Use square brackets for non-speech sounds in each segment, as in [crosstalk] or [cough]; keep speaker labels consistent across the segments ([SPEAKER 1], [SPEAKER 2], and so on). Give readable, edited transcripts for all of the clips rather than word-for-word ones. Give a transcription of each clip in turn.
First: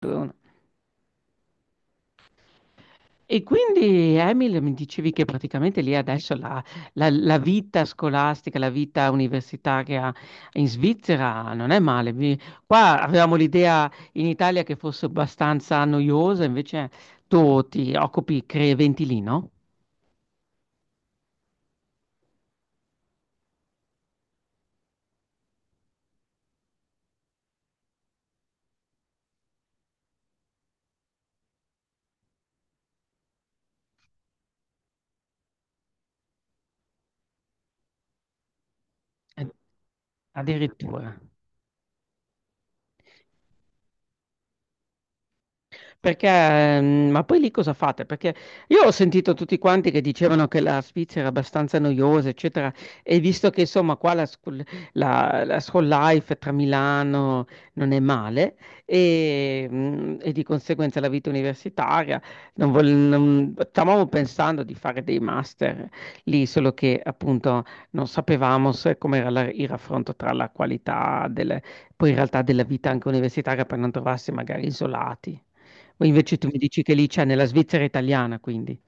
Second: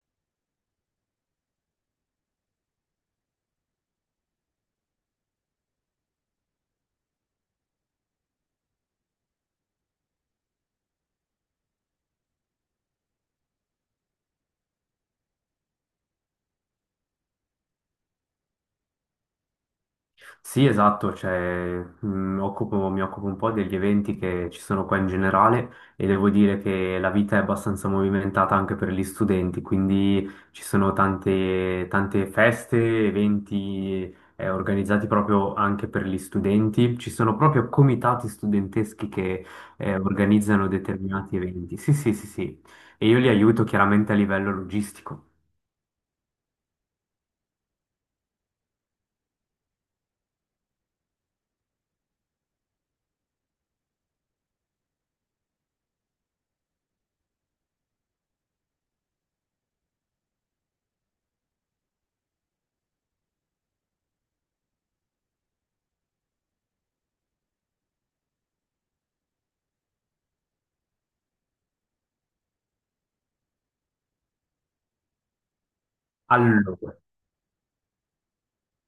[SPEAKER 1] Due, uno. E quindi Emil, mi dicevi che praticamente lì adesso la, la vita scolastica, la vita universitaria in Svizzera non è male. Mi- Qua avevamo l'idea in Italia che fosse abbastanza noiosa, invece tu ti occupi, crei eventi lì, no?
[SPEAKER 2] Sì, esatto, cioè, mi occupo un po' degli eventi che ci sono qua in generale e devo dire che la vita è abbastanza movimentata anche per gli studenti, quindi ci sono tante feste, eventi organizzati proprio anche per gli studenti, ci sono proprio comitati studenteschi che
[SPEAKER 1] Eh,
[SPEAKER 2] organizzano
[SPEAKER 1] addirittura.
[SPEAKER 2] determinati eventi. Sì, sì, sì, sì, e io li aiuto chiaramente a livello logistico.
[SPEAKER 1] Perché, ma poi lì cosa fate? Perché io ho sentito tutti quanti che dicevano che la Svizzera era abbastanza noiosa, eccetera, e visto che insomma qua la school, la school life tra Milano non è male e, e di conseguenza la vita universitaria, non vol- non- stavamo pensando di fare dei master lì, solo che appunto non sapevamo se come era il raffronto tra la qualità delle- poi in realtà della vita anche universitaria per non trovarsi magari isolati. O invece tu mi dici che
[SPEAKER 2] Allora.
[SPEAKER 1] lì cioè nella Svizzera italiana quindi.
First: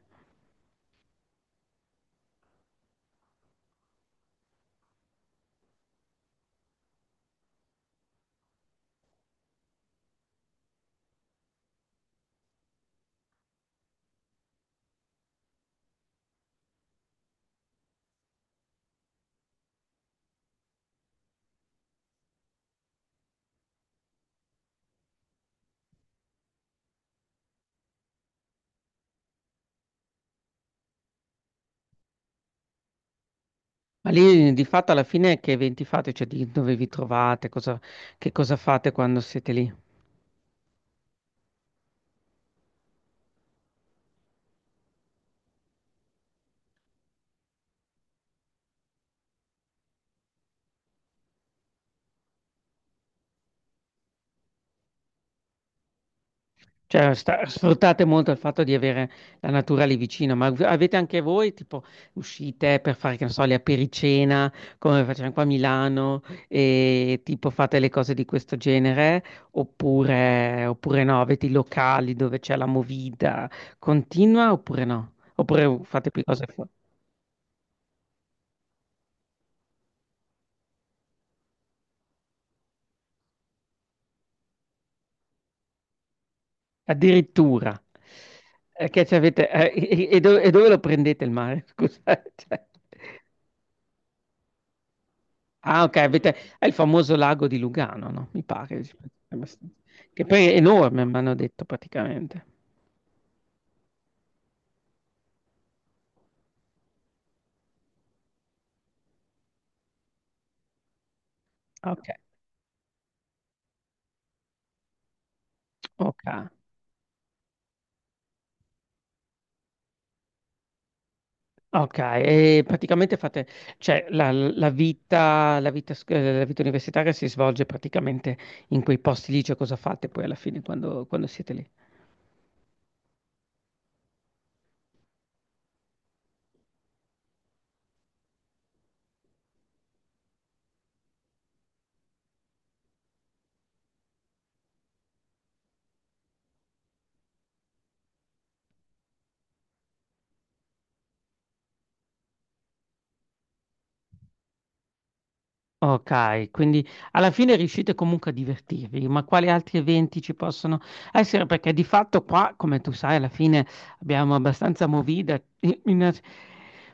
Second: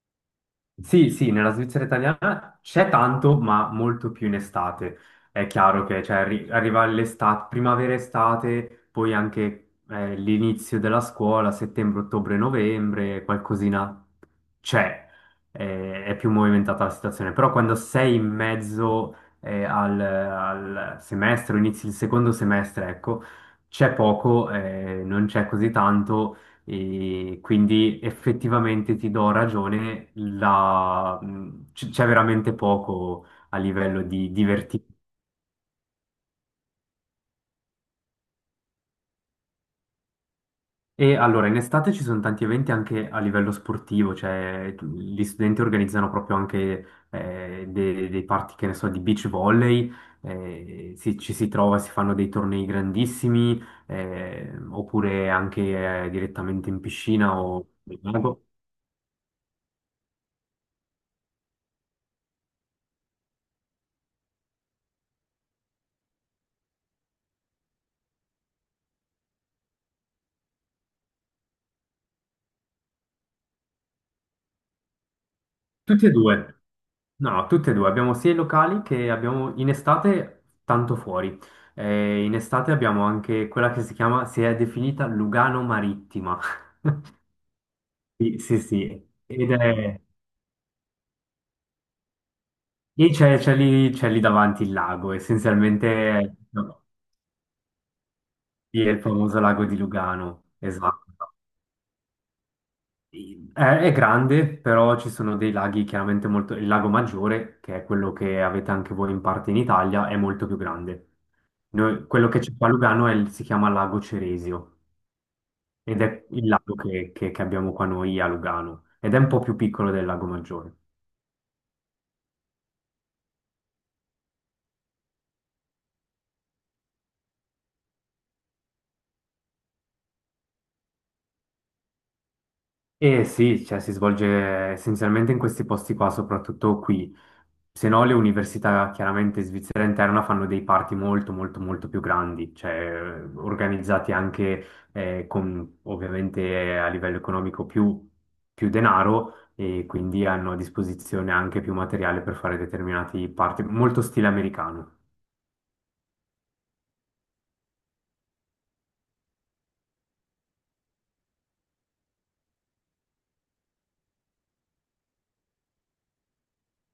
[SPEAKER 2] Sì, sì, nella Svizzera italiana c'è tanto, ma molto più in estate. È chiaro che cioè, arriva l'estate, primavera-estate, poi anche l'inizio della scuola, settembre, ottobre, novembre, qualcosina c'è, è più movimentata la situazione, però quando sei in mezzo al semestre, o inizi il secondo semestre, ecco, c'è poco, non c'è così tanto e quindi effettivamente ti do ragione, c'è veramente poco a livello
[SPEAKER 1] Ma
[SPEAKER 2] di
[SPEAKER 1] lì di
[SPEAKER 2] divertimento.
[SPEAKER 1] fatto alla fine che eventi fate? Cioè di dove vi trovate? Cosa, che cosa fate quando siete lì?
[SPEAKER 2] E allora, in estate ci sono tanti eventi anche a livello sportivo, cioè gli studenti organizzano proprio anche dei party, che ne so, di beach volley, ci si trova, si fanno dei tornei grandissimi, oppure anche direttamente in
[SPEAKER 1] Cioè
[SPEAKER 2] piscina
[SPEAKER 1] sta-
[SPEAKER 2] o nel
[SPEAKER 1] sfruttate molto il
[SPEAKER 2] lago.
[SPEAKER 1] fatto di avere la natura lì vicino, ma av- avete anche voi tipo uscite per fare, che ne so, le apericena, come facciamo qua a Milano, e tipo fate le cose di questo genere, oppure, oppure no, avete i locali dove c'è la movida continua oppure no? Oppure
[SPEAKER 2] Tutti
[SPEAKER 1] fate
[SPEAKER 2] e
[SPEAKER 1] più cose.
[SPEAKER 2] due, no, no, tutti e due, abbiamo sia i locali che abbiamo in estate tanto fuori. In estate abbiamo anche quella che si è definita Lugano Marittima. [laughs]
[SPEAKER 1] Addirittura.
[SPEAKER 2] Sì, sì,
[SPEAKER 1] Che
[SPEAKER 2] sì.
[SPEAKER 1] ci avete,
[SPEAKER 2] Ed è...
[SPEAKER 1] e dove lo prendete il mare? [laughs] Scusate. Cioè,
[SPEAKER 2] E c'è lì davanti il lago,
[SPEAKER 1] ah, ok, avete,
[SPEAKER 2] essenzialmente
[SPEAKER 1] è il
[SPEAKER 2] no,
[SPEAKER 1] famoso lago di Lugano, no? Mi pare.
[SPEAKER 2] sì, è il
[SPEAKER 1] È
[SPEAKER 2] famoso lago
[SPEAKER 1] abbastanza-
[SPEAKER 2] di
[SPEAKER 1] Che
[SPEAKER 2] Lugano,
[SPEAKER 1] poi è enorme,
[SPEAKER 2] esatto.
[SPEAKER 1] mi hanno detto praticamente.
[SPEAKER 2] Sì. È grande, però ci sono dei laghi chiaramente molto... Il lago Maggiore, che è quello che avete anche voi in parte in Italia, è molto più grande.
[SPEAKER 1] Ok,
[SPEAKER 2] Quello che c'è qua a Lugano è si chiama Lago Ceresio ed
[SPEAKER 1] ok.
[SPEAKER 2] è il lago che abbiamo qua noi a Lugano ed è un po' più piccolo del Lago Maggiore.
[SPEAKER 1] Ok, e praticamente fate, cioè la, la vita, sc- la vita universitaria si svolge praticamente in quei posti lì, cioè cosa fate poi alla fine quando quando siete lì?
[SPEAKER 2] Eh sì, cioè si svolge essenzialmente in questi posti qua, soprattutto qui. Se no, le università chiaramente svizzera interna fanno dei party molto, molto, molto più grandi, cioè organizzati anche con ovviamente a livello economico più denaro e quindi hanno a disposizione anche più materiale per fare determinati party, molto stile americano.
[SPEAKER 1] Ok, quindi alla fine riuscite comunque a divertirvi, ma quali altri eventi ci possono essere? Perché di fatto qua, come tu sai, alla fine abbiamo abbastanza movida, [laughs] in- in-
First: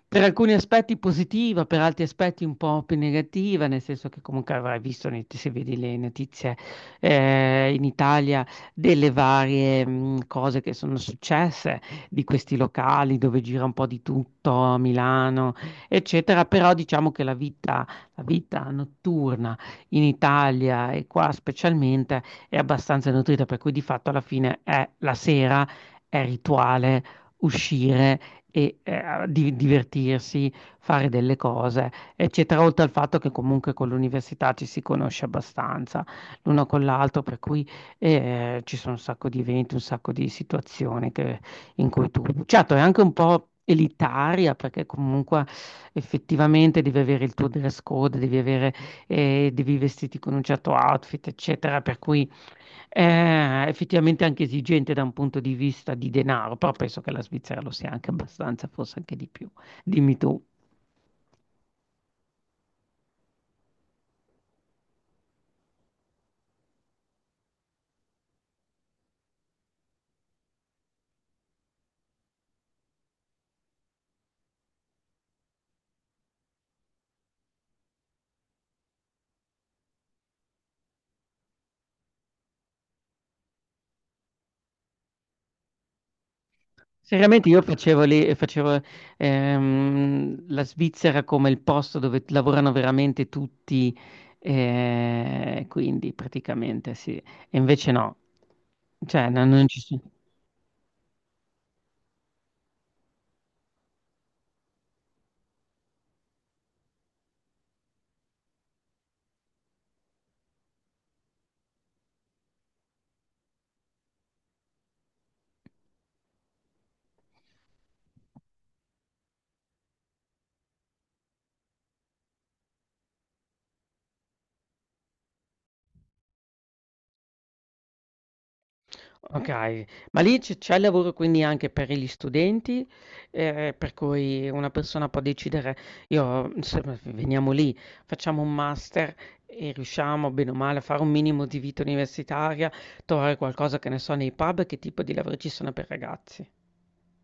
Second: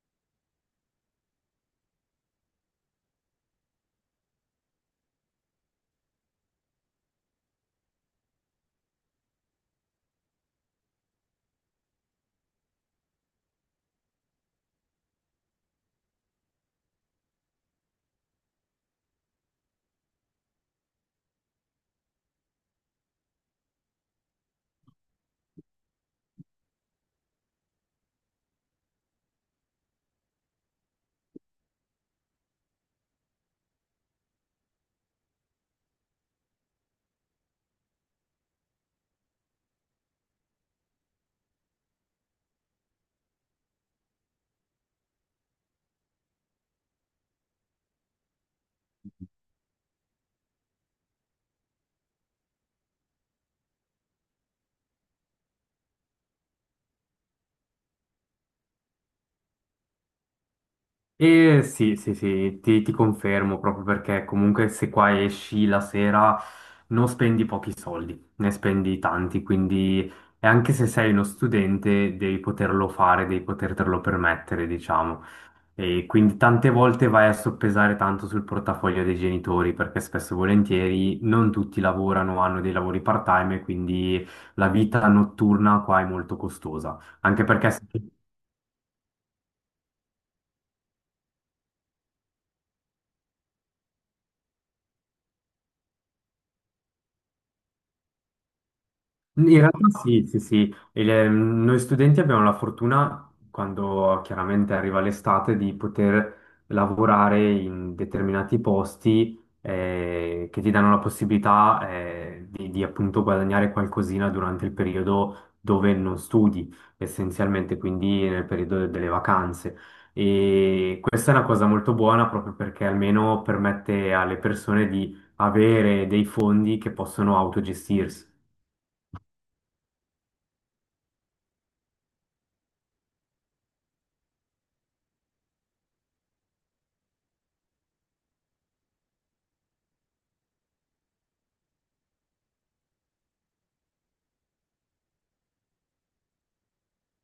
[SPEAKER 1] per alcuni aspetti positiva, per altri aspetti un po' più negativa, nel senso che comunque avrai visto, ne- se vedi le notizie in Italia, delle varie cose che sono successe, di questi locali dove gira un po' di tutto, a Milano, eccetera, però diciamo che la vita notturna in Italia e qua specialmente è abbastanza nutrita, per cui di fatto alla fine è la sera, è rituale, uscire e di- divertirsi, fare delle cose, eccetera, oltre al fatto che comunque con l'università ci si conosce abbastanza l'uno con l'altro, per cui ci sono un sacco di eventi, un sacco di situazioni che in cui tu, certo, è anche un po' elitaria perché comunque effettivamente devi avere il tuo dress code, devi avere, devi vestirti con un certo outfit, eccetera, per cui è effettivamente anche esigente da un punto di vista di denaro, però penso che la Svizzera lo sia anche abbastanza, forse anche di più. Dimmi tu.
[SPEAKER 2] E sì, sì, sì, ti confermo proprio perché comunque se qua esci la sera non spendi pochi soldi, ne spendi tanti, quindi e anche se sei uno studente devi poterlo fare, devi potertelo permettere, diciamo. E quindi tante volte vai a soppesare tanto sul portafoglio dei genitori perché spesso e volentieri non tutti lavorano, hanno dei lavori part-time e quindi la vita notturna qua è molto costosa, anche
[SPEAKER 1] Seriamente io
[SPEAKER 2] perché se
[SPEAKER 1] facevo lì, facevo la Svizzera come il posto dove lavorano veramente tutti, quindi praticamente sì, e invece no, cioè no-
[SPEAKER 2] in
[SPEAKER 1] non ci
[SPEAKER 2] realtà
[SPEAKER 1] sono.
[SPEAKER 2] sì, sì, sì. Noi studenti abbiamo la fortuna, quando chiaramente arriva l'estate, di poter lavorare in determinati posti che ti danno la possibilità di appunto guadagnare qualcosina durante il periodo dove non studi, essenzialmente, quindi nel periodo delle vacanze. E questa è una cosa molto buona proprio perché almeno permette alle persone di avere dei fondi che possono autogestirsi.
[SPEAKER 1] Okay, ma lì c'è lavoro quindi anche per gli studenti, per cui una persona può decidere: "Io, insomma, v veniamo lì, facciamo un master e riusciamo bene o male a fare un minimo di vita universitaria, trovare qualcosa", che ne so, nei pub, che tipo di lavori ci sono per ragazzi?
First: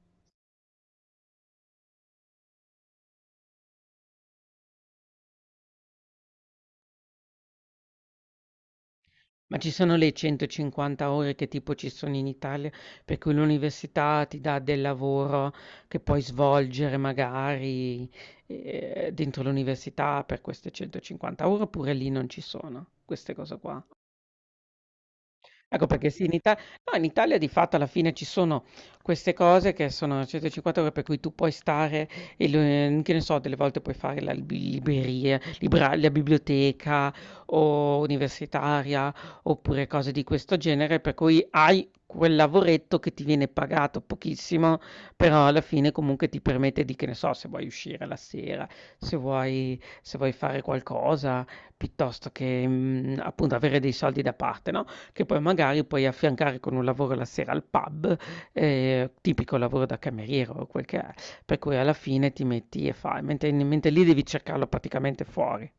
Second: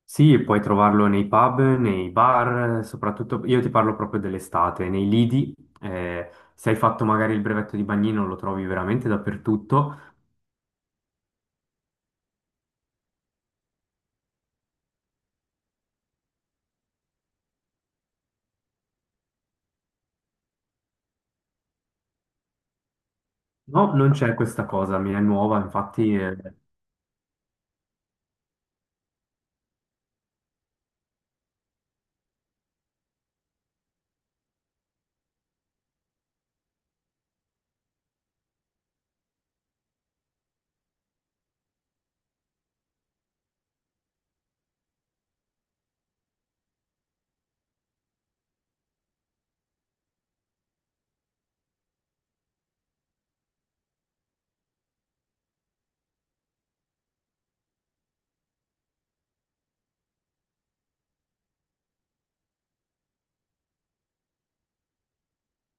[SPEAKER 2] Sì, puoi trovarlo nei pub, nei bar, soprattutto io ti parlo proprio dell'estate, nei lidi, se hai fatto magari il brevetto di bagnino lo trovi veramente
[SPEAKER 1] Ma ci sono
[SPEAKER 2] dappertutto.
[SPEAKER 1] le 150 ore che tipo ci sono in Italia, per cui l'università ti dà del lavoro che puoi svolgere magari, dentro l'università per queste 150 ore, oppure lì non ci sono queste cose qua?
[SPEAKER 2] No, non c'è questa cosa, mi è nuova,
[SPEAKER 1] Ecco perché
[SPEAKER 2] infatti
[SPEAKER 1] sì, in
[SPEAKER 2] eh.
[SPEAKER 1] Ita- no, in Italia di fatto alla fine ci sono queste cose che sono 150 euro per cui tu puoi stare, e lo- che ne so, delle volte puoi fare la lib- libreria, libra- la biblioteca o universitaria oppure cose di questo genere, per cui hai quel lavoretto che ti viene pagato pochissimo, però alla fine comunque ti permette di, che ne so, se vuoi uscire la sera, se vuoi, se vuoi fare qualcosa, piuttosto che appunto avere dei soldi da parte, no? Che poi magari puoi affiancare con un lavoro la sera al pub, tipico lavoro da cameriere o quel che è, per cui alla fine ti metti e fai, mentre mentre lì devi cercarlo praticamente fuori.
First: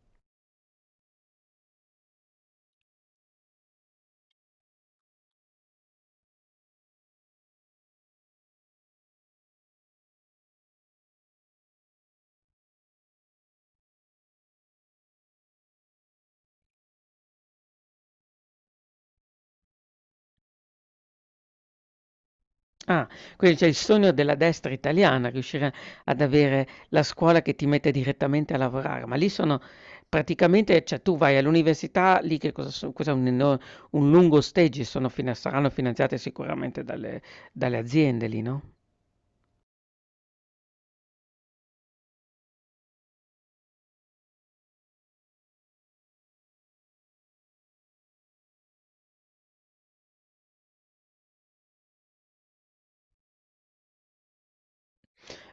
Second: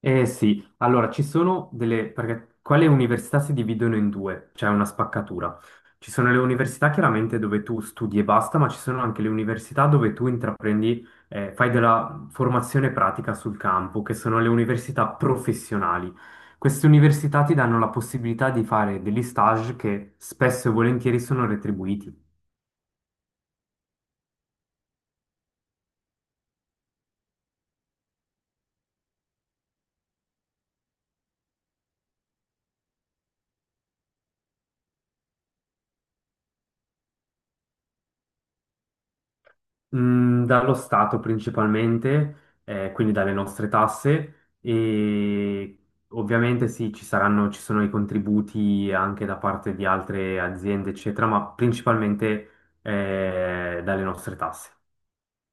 [SPEAKER 2] Eh sì, allora ci sono delle, perché qua le università si dividono in due, c'è una spaccatura. Ci sono le università chiaramente dove tu studi e basta, ma ci sono anche le università dove tu intraprendi, fai della formazione pratica sul campo, che sono le università professionali. Queste università ti danno la possibilità di fare degli stage che spesso e volentieri sono retribuiti.
[SPEAKER 1] Ah, quindi c'è il sogno della destra italiana, riuscire ad avere la scuola che ti mette direttamente a lavorare, ma lì sono praticamente cioè tu vai all'università, lì che cosa so cos'è un eno un lungo stage, sono fina saranno finanziate sicuramente dalle dalle aziende lì, no?
[SPEAKER 2] Mm, dallo Stato principalmente, quindi dalle nostre tasse e ovviamente sì, ci sono i contributi anche da parte di altre aziende, eccetera, ma principalmente dalle nostre tasse.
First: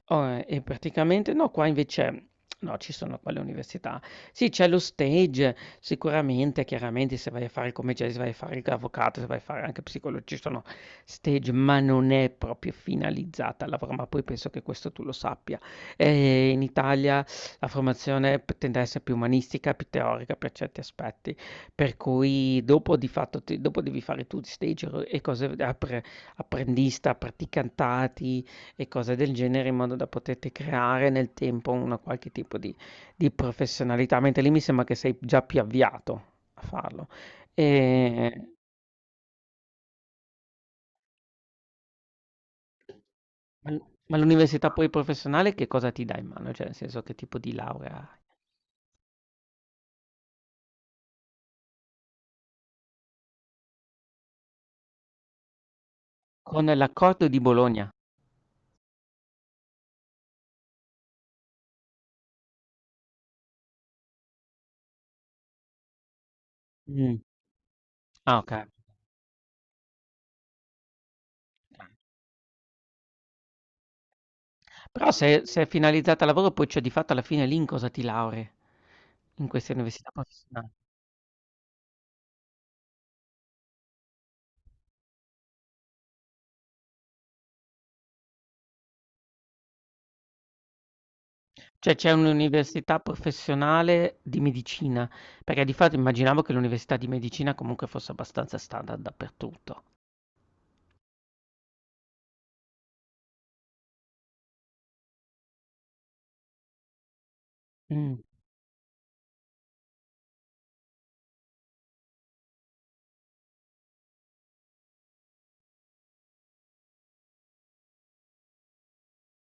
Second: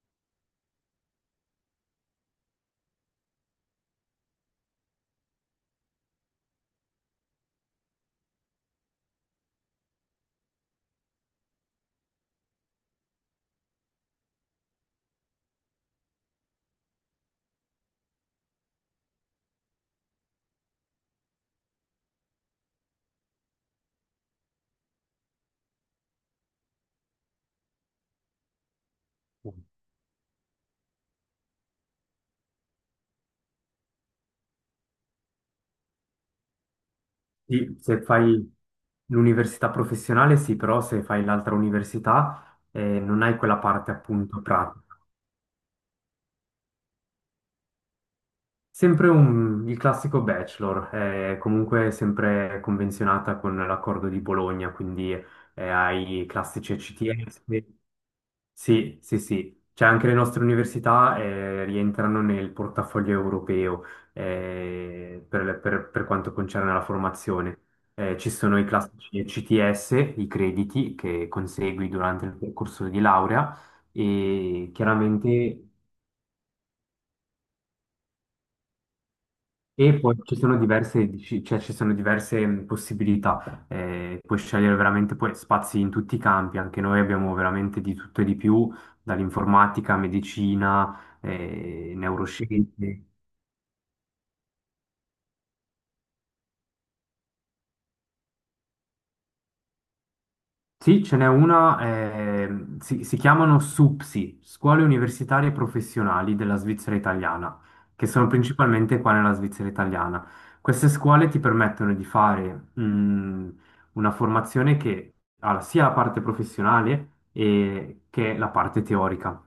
[SPEAKER 1] E praticamente no, qua invece no, ci sono qua le università. Sì, c'è lo stage, sicuramente, chiaramente se vai a fare il commerciale, se vai a fare l'avvocato, se vai a fare anche psicologo, ci sono stage, ma non è proprio finalizzata al lavoro, ma poi penso che questo tu lo sappia. In Italia la formazione p tende a essere più umanistica, più teorica per certi aspetti, per cui dopo di fatto ti dopo devi fare tu stage e cose appre apprendista, praticantati, e cose del genere in modo da poterti creare nel tempo una qualche tipo di professionalità, mentre lì mi sembra che sei già più avviato a farlo.
[SPEAKER 2] Sì, se
[SPEAKER 1] E,
[SPEAKER 2] fai l'università professionale, sì, però se fai l'altra università non hai quella
[SPEAKER 1] ma
[SPEAKER 2] parte
[SPEAKER 1] ma
[SPEAKER 2] appunto
[SPEAKER 1] l'università
[SPEAKER 2] pratica.
[SPEAKER 1] poi professionale che cosa ti dà in mano? Cioè, nel senso che tipo di laurea hai?
[SPEAKER 2] Sempre il classico bachelor, è comunque sempre convenzionata con l'accordo di Bologna, quindi hai i
[SPEAKER 1] Con
[SPEAKER 2] classici
[SPEAKER 1] l'accordo di
[SPEAKER 2] ECTS.
[SPEAKER 1] Bologna.
[SPEAKER 2] Sì, sì, sì. Cioè anche le nostre università rientrano nel portafoglio europeo per quanto concerne la
[SPEAKER 1] Mm.
[SPEAKER 2] formazione. Ci
[SPEAKER 1] Ah,
[SPEAKER 2] sono i
[SPEAKER 1] ok.
[SPEAKER 2] classici ECTS, i crediti che consegui durante il percorso di laurea e
[SPEAKER 1] Però se, se
[SPEAKER 2] chiaramente...
[SPEAKER 1] è finalizzata al lavoro, poi cioè di fatto alla fine lì in cosa ti laurei? In queste
[SPEAKER 2] E
[SPEAKER 1] università
[SPEAKER 2] poi ci sono
[SPEAKER 1] professionali.
[SPEAKER 2] diverse, cioè ci sono diverse possibilità, puoi scegliere veramente poi spazi in tutti i campi, anche noi abbiamo veramente di tutto e di più, dall'informatica, medicina,
[SPEAKER 1] Cioè c'è un'università
[SPEAKER 2] neuroscienze.
[SPEAKER 1] professionale di medicina, perché di fatto immaginavo che l'università di medicina comunque fosse abbastanza standard dappertutto.
[SPEAKER 2] Sì, ce n'è una, si chiamano SUPSI, Scuole Universitarie Professionali della Svizzera Italiana, che
[SPEAKER 1] Mm.
[SPEAKER 2] sono principalmente qua nella Svizzera Italiana. Queste scuole ti permettono di fare, una formazione che ha sia la parte professionale che la parte teorica.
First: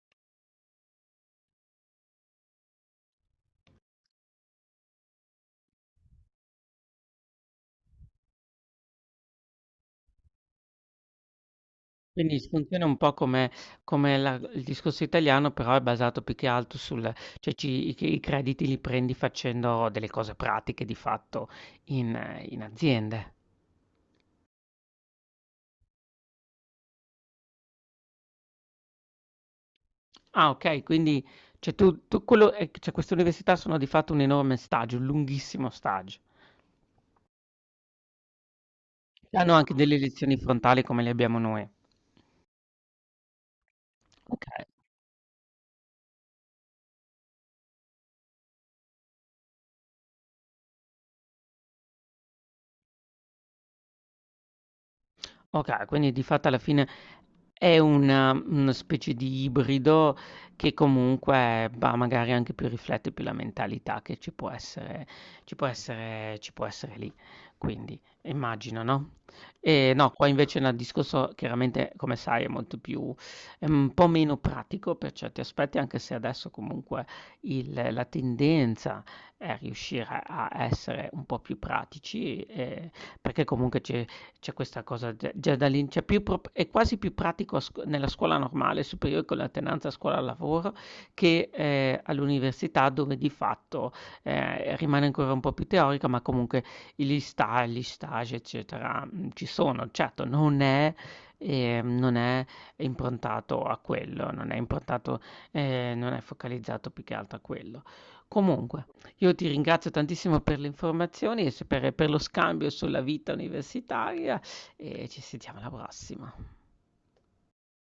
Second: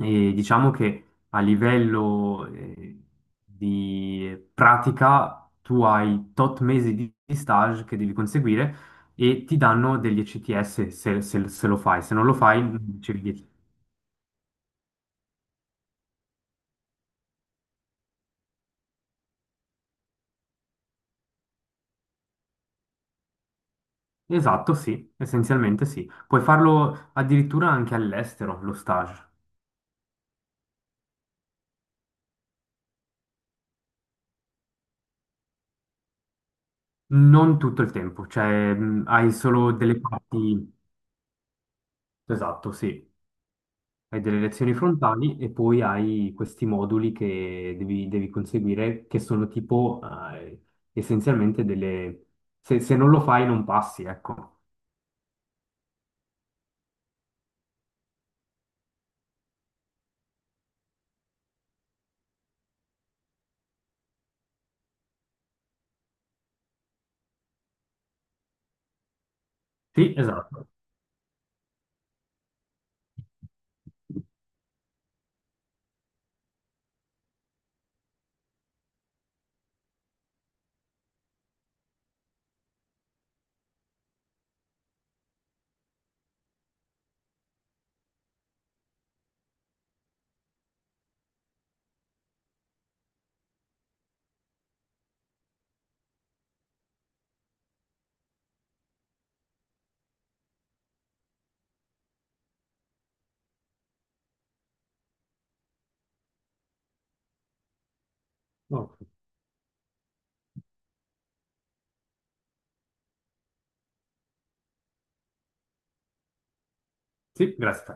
[SPEAKER 2] E diciamo che a livello, di pratica tu hai tot mesi di stage che devi conseguire e ti danno degli ECTS se lo fai, se non lo
[SPEAKER 1] Quindi
[SPEAKER 2] fai non
[SPEAKER 1] funziona un po'
[SPEAKER 2] ricevi 10.
[SPEAKER 1] come, come il discorso italiano, però è basato più che altro sul, cioè ci- i crediti li prendi facendo delle cose pratiche di fatto in, in aziende.
[SPEAKER 2] Esatto, sì, essenzialmente sì. Puoi farlo addirittura anche all'estero, lo stage.
[SPEAKER 1] Ah, ok, quindi cioè, tu, tu quello, cioè, queste università sono di fatto un enorme stage, un lunghissimo stage.
[SPEAKER 2] Non tutto il tempo, cioè hai
[SPEAKER 1] Hanno anche
[SPEAKER 2] solo
[SPEAKER 1] delle
[SPEAKER 2] delle
[SPEAKER 1] lezioni
[SPEAKER 2] parti,
[SPEAKER 1] frontali come le abbiamo noi.
[SPEAKER 2] esatto, sì. Hai delle
[SPEAKER 1] Okay,
[SPEAKER 2] lezioni frontali e poi hai questi moduli che devi conseguire, che sono tipo eh, essenzialmente delle... Se, se non lo fai non passi, ecco.
[SPEAKER 1] okay, quindi di fatto alla fine è una specie di ibrido che comunque, bah, magari anche più riflette più la mentalità che ci può essere ci può essere lì. Quindi immagino, no? No,
[SPEAKER 2] Sì,
[SPEAKER 1] qua invece
[SPEAKER 2] esatto.
[SPEAKER 1] nel discorso chiaramente come sai è molto più è un po' meno pratico per certi aspetti, anche se adesso comunque il la tendenza è riuscire a essere un po' più pratici, perché comunque ci c'è questa cosa già, già da lì, c'è più pro- è quasi più pratico a scu- nella scuola normale, superiore con l'alternanza scuola-lavoro, che all'università dove di fatto rimane ancora un po' più teorica, ma comunque gli sta, gli stage, eccetera, ci sono. Certo, non è, non è improntato a quello, non è improntato, non è focalizzato più che altro a quello. Comunque.
[SPEAKER 2] Oh,
[SPEAKER 1] Io ti ringrazio tantissimo per le informazioni e s per lo scambio sulla vita universitaria e ci sentiamo alla prossima.
[SPEAKER 2] sì, grazie.